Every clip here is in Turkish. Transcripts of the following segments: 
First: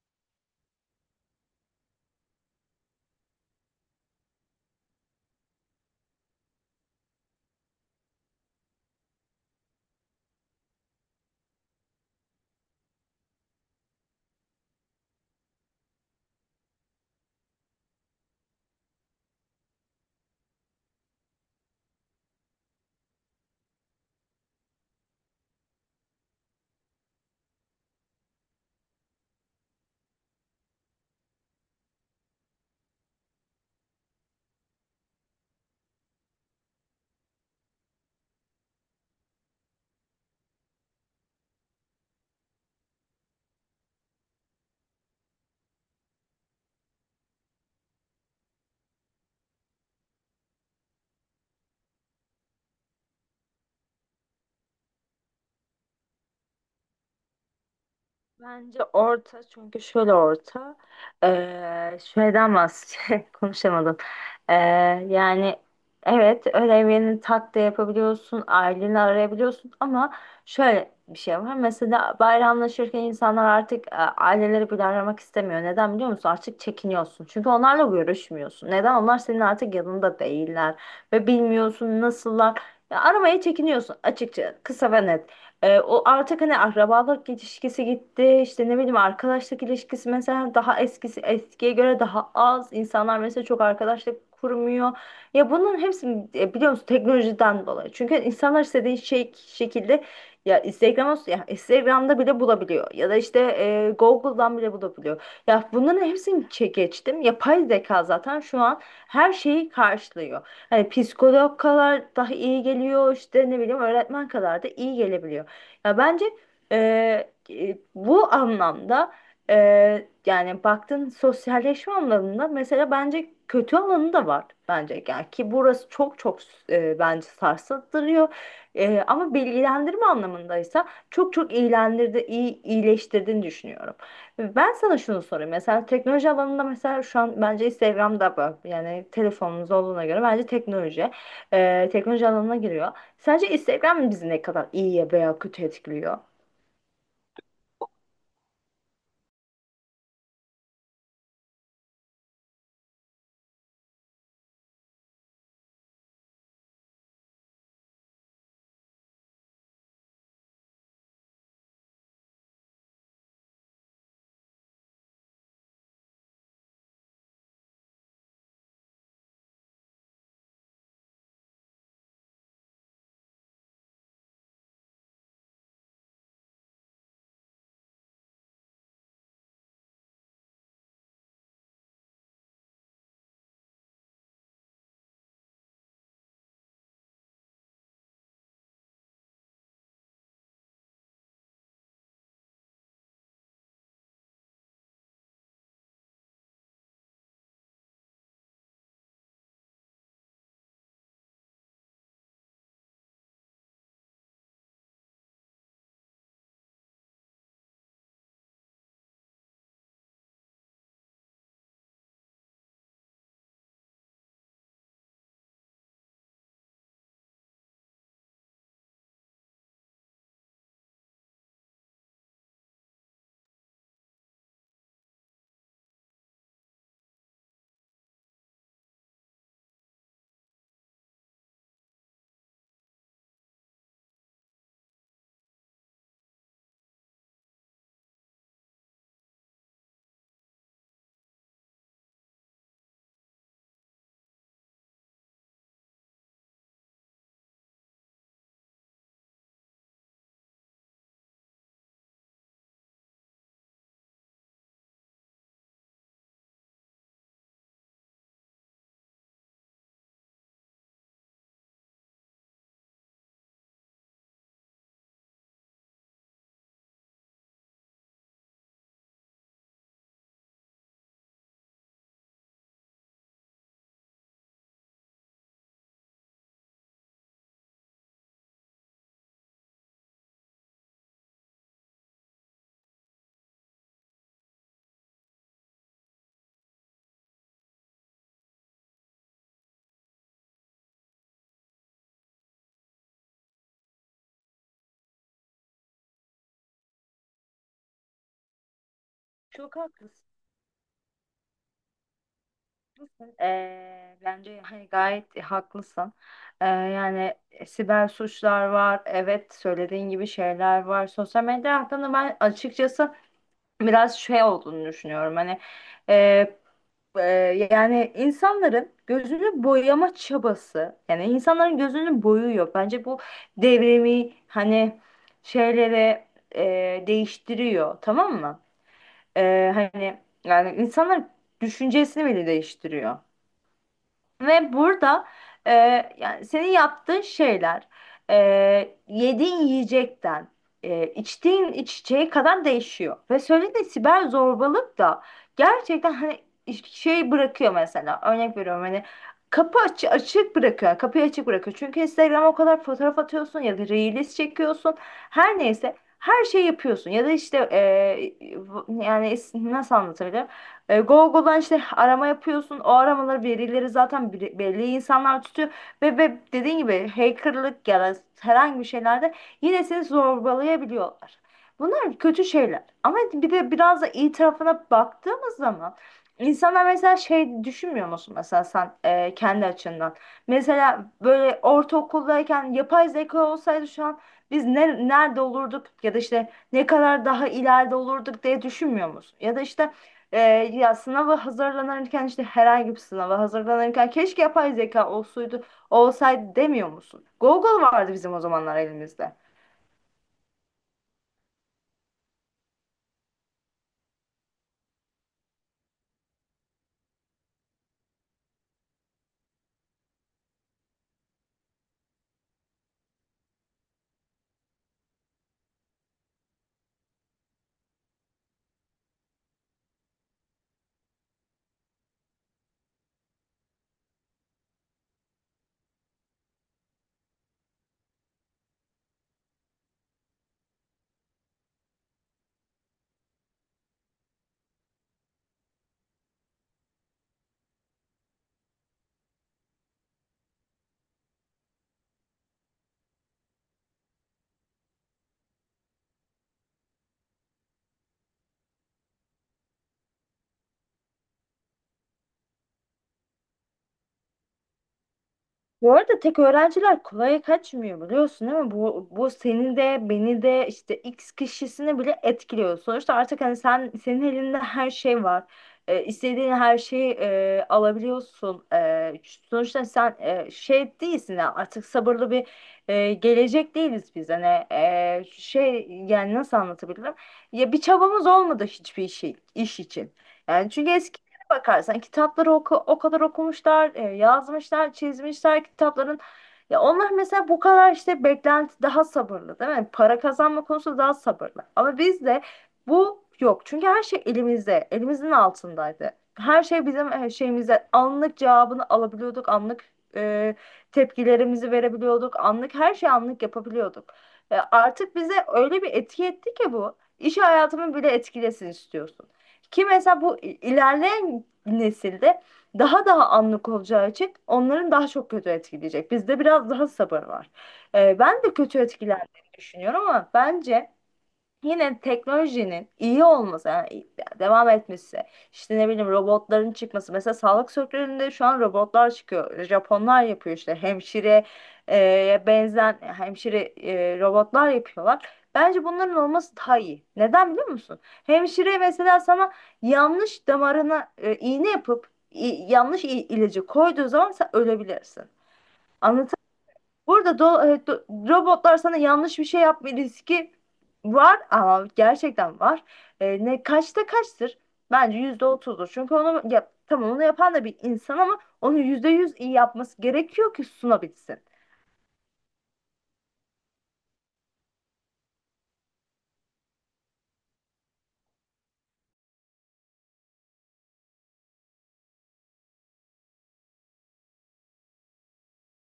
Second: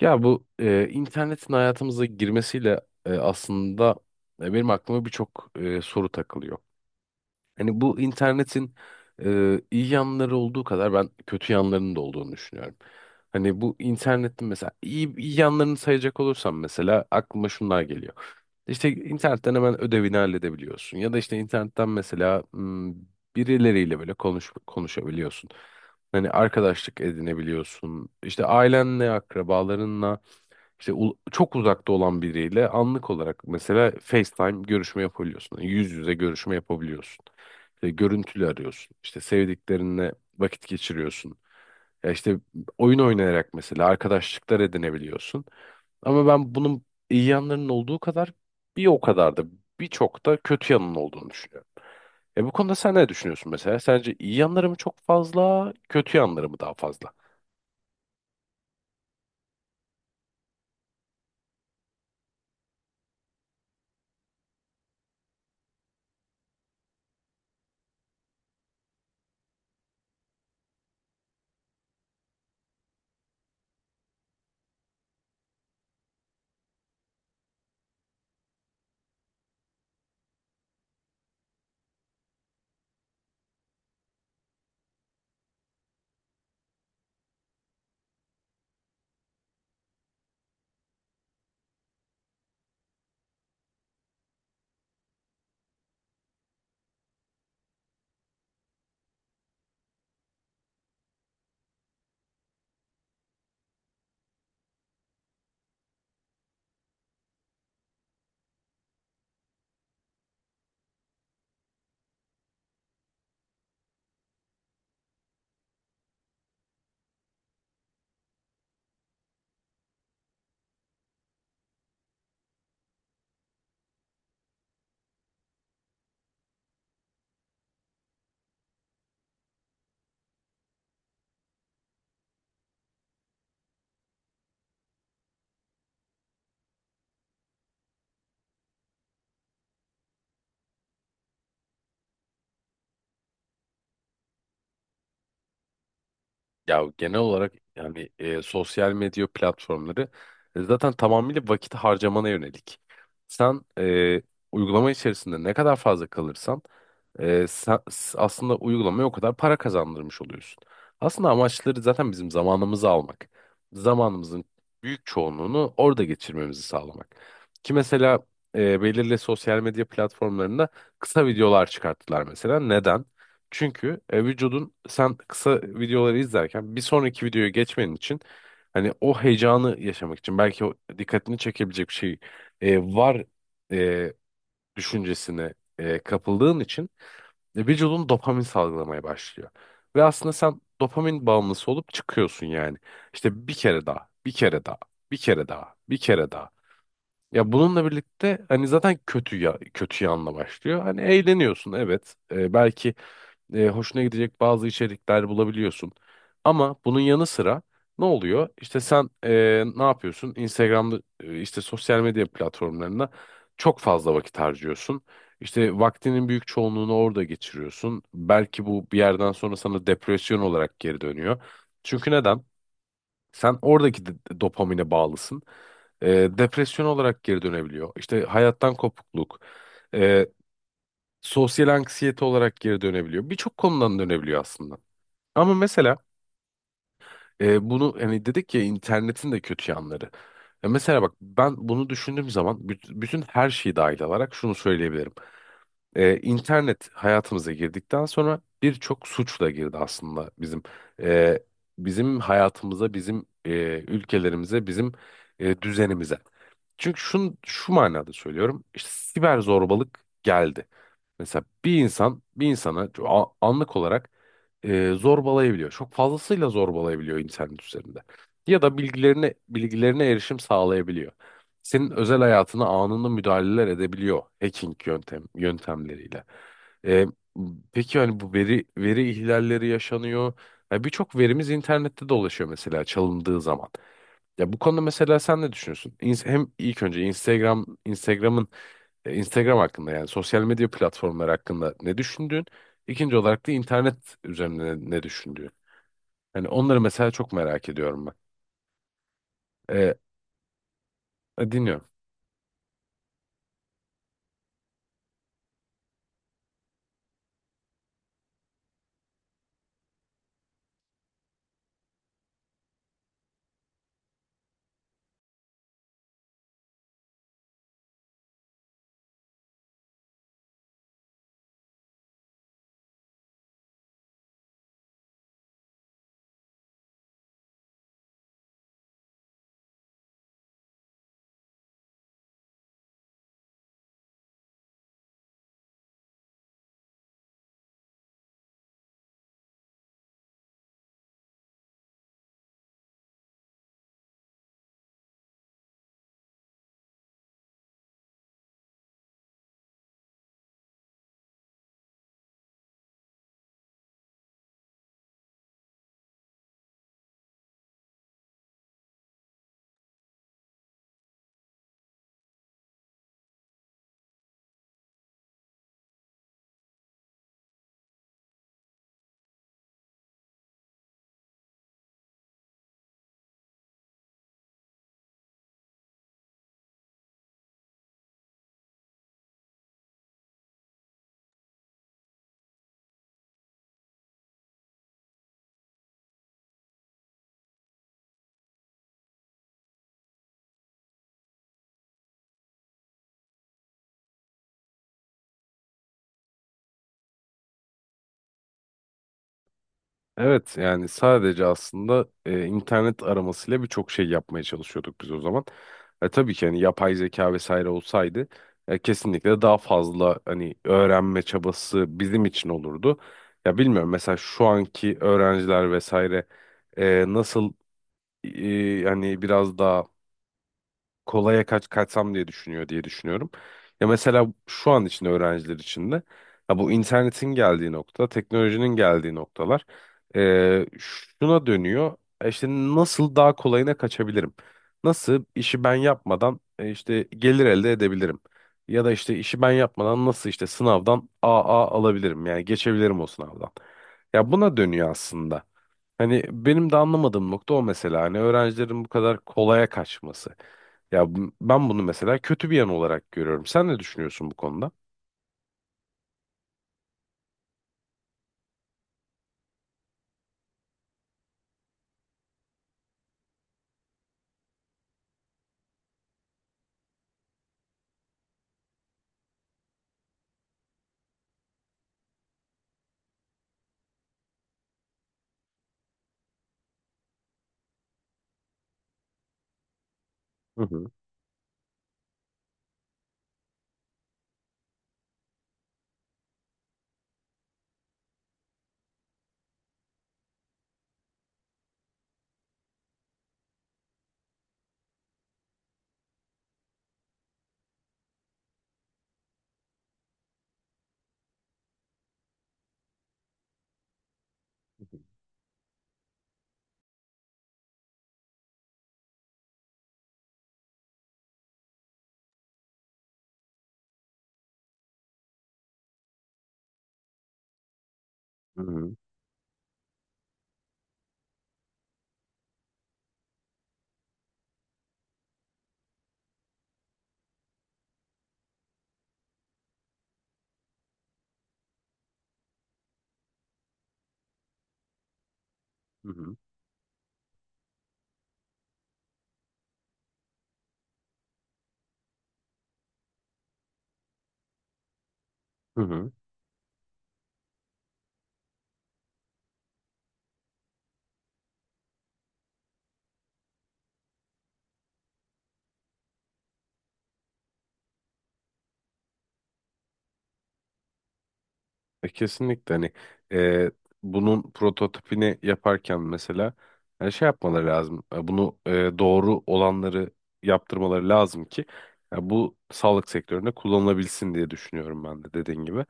İnternetin hayatımıza girmesiyle aslında benim aklıma birçok soru takılıyor. Hani bu internetin iyi yanları olduğu kadar ben kötü yanlarının da olduğunu düşünüyorum. Hani bu internetin mesela iyi yanlarını sayacak olursam mesela aklıma şunlar geliyor. İşte internetten hemen ödevini halledebiliyorsun ya da işte internetten mesela birileriyle böyle konuşabiliyorsun. Hani arkadaşlık edinebiliyorsun. İşte ailenle, akrabalarınla işte çok uzakta olan biriyle anlık olarak mesela FaceTime görüşme yapabiliyorsun. Yani yüz yüze görüşme yapabiliyorsun. İşte görüntülü arıyorsun. İşte sevdiklerinle vakit geçiriyorsun. Ya işte oyun oynayarak mesela arkadaşlıklar edinebiliyorsun. Ama ben bunun iyi yanlarının olduğu kadar bir o kadar da birçok da kötü yanının olduğunu düşünüyorum. E bu konuda sen ne düşünüyorsun mesela? Sence iyi yanları mı çok fazla, kötü yanları mı daha fazla? Bence orta, çünkü şöyle orta. Şeyden bahsedeceğim, konuşamadım. Ee, yani evet, ödevlerini tak da yapabiliyorsun, aileni arayabiliyorsun, ama şöyle bir şey var mesela: bayramlaşırken insanlar artık aileleri bile aramak istemiyor. Neden biliyor musun? Artık çekiniyorsun, çünkü onlarla görüşmüyorsun. Neden? Onlar senin artık yanında değiller ve bilmiyorsun nasıllar. Ya, aramaya çekiniyorsun açıkça, kısa ve net. O artık, hani, akrabalık ilişkisi gitti, işte ne bileyim, arkadaşlık ilişkisi mesela daha eskiye göre daha az. İnsanlar mesela çok arkadaşlık kurmuyor. Ya bunun hepsi biliyor musun, teknolojiden dolayı. Çünkü insanlar istediği şey şekilde, ya Instagram, ya Instagram'da bile bulabiliyor, ya da işte Google'dan bile bulabiliyor. Ya bunların hepsini geçtim. Yapay zeka zaten şu an her şeyi karşılıyor. Hani psikolog kadar daha iyi geliyor, işte ne bileyim, öğretmen kadar da iyi gelebiliyor. Ya bence e, bu anlamda, e, yani baktığın sosyalleşme anlamında, mesela bence kötü alanı da var. Bence yani, ki burası çok çok, bence sarsıttırıyor. E, ama bilgilendirme anlamındaysa çok çok iyilendirdi, iyi iyileştirdiğini düşünüyorum. Ben sana şunu sorayım: mesela teknoloji alanında, mesela şu an bence Instagram'da bu, yani telefonumuz olduğuna göre bence teknoloji, teknoloji alanına giriyor. Sence Instagram bizi ne kadar iyiye veya kötü etkiliyor? Ya genel olarak yani sosyal medya platformları zaten tamamıyla vakit harcamana yönelik. Sen uygulama içerisinde ne kadar fazla kalırsan aslında uygulamaya o kadar para kazandırmış oluyorsun. Aslında amaçları zaten bizim zamanımızı almak. Zamanımızın büyük çoğunluğunu orada geçirmemizi sağlamak. Ki mesela belirli sosyal medya platformlarında kısa videolar çıkarttılar mesela. Neden? Çünkü vücudun sen kısa videoları izlerken bir sonraki videoya geçmenin için hani o heyecanı yaşamak için belki o dikkatini çekebilecek bir şey var düşüncesine kapıldığın için vücudun dopamin salgılamaya başlıyor. Ve aslında sen dopamin bağımlısı olup çıkıyorsun yani. İşte bir kere daha, bir kere daha, bir kere daha, bir kere daha. Ya bununla birlikte hani zaten kötü ya kötü yanla başlıyor. Hani eğleniyorsun, evet. E, belki hoşuna gidecek bazı içerikler bulabiliyorsun. Ama bunun yanı sıra ne oluyor? İşte sen ne yapıyorsun? Instagram'da, işte sosyal medya platformlarında çok fazla vakit harcıyorsun. İşte vaktinin büyük çoğunluğunu orada geçiriyorsun. Belki bu bir yerden sonra sana depresyon olarak geri dönüyor. Çünkü neden? Sen oradaki dopamine bağlısın. E, depresyon olarak geri dönebiliyor. İşte hayattan kopukluk. e, Sosyal anksiyete olarak geri dönebiliyor. Birçok konudan dönebiliyor aslında. Ama mesela bunu hani dedik ya, internetin de kötü yanları. Ya mesela bak, ben bunu düşündüğüm zaman bütün her şeyi dahil alarak şunu söyleyebilirim. E, internet hayatımıza girdikten sonra birçok suçla girdi aslında bizim e, bizim hayatımıza, bizim ülkelerimize, bizim düzenimize. Çünkü şu manada söylüyorum. İşte siber zorbalık geldi. Mesela bir insan bir insana anlık olarak zorbalayabiliyor. Çok fazlasıyla zorbalayabiliyor internet üzerinde. Ya da bilgilerine erişim sağlayabiliyor. Senin özel hayatına anında müdahaleler edebiliyor hacking yöntemleriyle. E, peki hani bu veri ihlalleri yaşanıyor. Ya birçok verimiz internette dolaşıyor mesela çalındığı zaman. Ya bu konuda mesela sen ne düşünüyorsun? Hem ilk önce Instagram'ın Instagram hakkında, yani sosyal medya platformları hakkında ne düşündüğün? İkinci olarak da internet üzerinde ne düşündüğün? Hani onları mesela çok merak ediyorum ben. Çok haklısın. E, dinliyorum. Bence hani gayet haklısın. Yani siber suçlar var. Evet, söylediğin gibi şeyler var. Sosyal medya hakkında ben açıkçası biraz şey olduğunu düşünüyorum. Hani, e, e, yani insanların gözünü boyama çabası. Yani insanların gözünü boyuyor. Bence bu devrimi, hani, şeylere değiştiriyor. Tamam mı? Hani yani insanlar düşüncesini bile değiştiriyor. Ve burada, e, yani senin yaptığın şeyler, e, yediğin yiyecekten içtiğin içeceğe kadar değişiyor. Ve söylediğin siber zorbalık da gerçekten, hani, şey bırakıyor. Mesela örnek veriyorum, hani, kapı aç açık bırakıyor. Kapıyı açık bırakıyor. Çünkü Instagram'a o kadar fotoğraf atıyorsun ya da reels çekiyorsun. Her neyse, her şey yapıyorsun, ya da işte yani nasıl anlatabilirim? E, Google'dan işte arama yapıyorsun. O aramaları birileri zaten, belli insanlar tutuyor. Ve dediğin gibi hackerlık ya da herhangi bir şeylerde yine seni zorbalayabiliyorlar. Bunlar kötü şeyler. Ama bir de biraz da iyi tarafına baktığımız zaman, insanlar mesela şey düşünmüyor musun, mesela sen kendi açından? Mesela böyle ortaokuldayken yapay zeka olsaydı şu an biz ne, nerede olurduk, ya da işte ne kadar daha ileride olurduk diye düşünmüyor musun? Ya da işte, ee, ya sınava hazırlanırken, işte herhangi bir sınava hazırlanırken, keşke yapay zeka olsaydı demiyor musun? Google vardı bizim o zamanlar elimizde. Evet, yani sadece aslında internet aramasıyla birçok şey yapmaya çalışıyorduk biz o zaman. E, tabii ki hani yapay zeka vesaire olsaydı kesinlikle daha fazla hani öğrenme çabası bizim için olurdu. Ya bilmiyorum, mesela şu anki öğrenciler vesaire nasıl hani biraz daha kolaya kaçsam diye düşünüyor diye düşünüyorum. Ya mesela şu an için öğrenciler için de ya bu internetin geldiği nokta, teknolojinin geldiği noktalar şuna dönüyor. E, İşte nasıl daha kolayına kaçabilirim? Nasıl işi ben yapmadan işte gelir elde edebilirim? Ya da işte işi ben yapmadan nasıl işte sınavdan AA alabilirim? Yani geçebilirim o sınavdan. Ya buna dönüyor aslında. Hani benim de anlamadığım nokta o mesela. Hani öğrencilerin bu kadar kolaya kaçması. Ben bunu mesela kötü bir yan olarak görüyorum. Sen ne düşünüyorsun bu konuda? Bu arada tek öğrenciler kolaya kaçmıyor, biliyorsun değil mi? Bu seni de, beni de, işte X kişisini bile etkiliyor. Sonuçta artık hani sen, senin elinde her şey var. İstediğin her şeyi alabiliyorsun. Sonuçta sen şey değilsin ya, artık sabırlı bir gelecek değiliz biz. Hani şey, yani nasıl anlatabilirim? Ya bir çabamız olmadı hiçbir şey iş için. Hı Yani hı. çünkü bakarsan kitapları, oku, o kadar okumuşlar, yazmışlar, çizmişler kitapların. Ya onlar mesela bu kadar işte beklenti daha sabırlı değil mi? Para kazanma konusu daha sabırlı. Ama bizde bu yok. Çünkü her şey elimizde, elimizin altındaydı. Her şey bizim şeyimizde, anlık cevabını alabiliyorduk, anlık e, tepkilerimizi verebiliyorduk, anlık her şeyi anlık yapabiliyorduk. E, artık bize öyle bir etki etti ki bu, İş hayatımı bile etkilesin istiyorsun. Ki mesela bu ilerleyen nesilde daha daha anlık olacağı için onların daha çok kötü etkileyecek. Bizde biraz daha sabır var. Ben de Hı kötü hı. etkilendiğini düşünüyorum, ama bence yine teknolojinin iyi olması, yani devam etmesi, işte ne bileyim, robotların çıkması. Mesela sağlık sektöründe şu an robotlar çıkıyor, Japonlar yapıyor, işte hemşire benzen hemşire robotlar yapıyorlar. Bence Hı bunların hı. olması daha iyi. Neden biliyor musun? Hemşire mesela sana yanlış damarına iğne yapıp yanlış ilacı koyduğu zaman sen ölebilirsin. Hı hı. Burada robotlar sana yanlış bir şey yapma riski var, ama gerçekten var. E, ne kaçta kaçtır? Bence %30'dur. Çünkü onu yap, tamam, onu yapan da bir insan, ama onu %100 iyi yapması gerekiyor ki sunabilsin. E, kesinlikle hani e, bunun prototipini yaparken mesela şey yapmaları lazım. E, bunu doğru olanları yaptırmaları lazım ki bu sağlık sektöründe kullanılabilsin diye düşünüyorum ben de dediğin gibi.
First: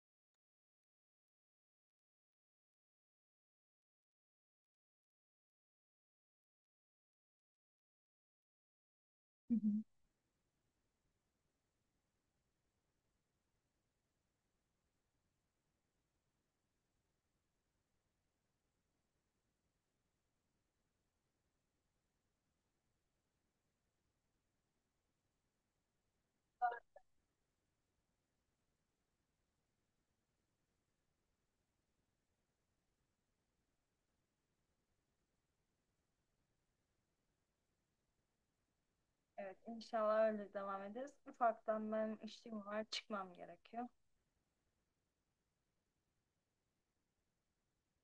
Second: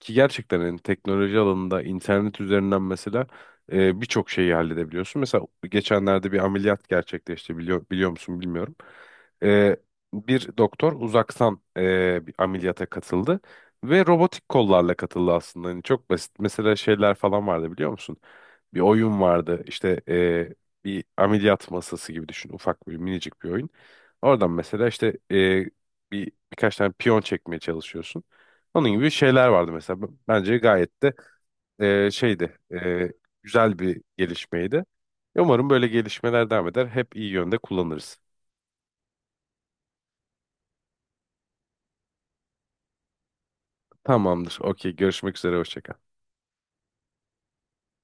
Ki gerçekten hani teknoloji alanında internet üzerinden mesela birçok şeyi halledebiliyorsun. Mesela geçenlerde bir ameliyat gerçekleşti, biliyor musun bilmiyorum. E, bir doktor uzaktan bir ameliyata katıldı. Ve robotik kollarla katıldı aslında. Hani çok basit. Mesela şeyler falan vardı, biliyor musun? Bir oyun vardı. İşte bir ameliyat masası gibi düşün. Ufak bir minicik bir oyun. Oradan mesela işte birkaç tane piyon çekmeye çalışıyorsun. Onun gibi şeyler vardı mesela. Bence gayet de şeydi. Güzel bir gelişmeydi. Umarım böyle gelişmeler devam eder. Hep iyi yönde kullanırız. Evet, inşallah öyle devam ederiz. Ufaktan benim işim var, çıkmam gerekiyor. Tamamdır. Okey. Görüşmek üzere. Hoşça kal.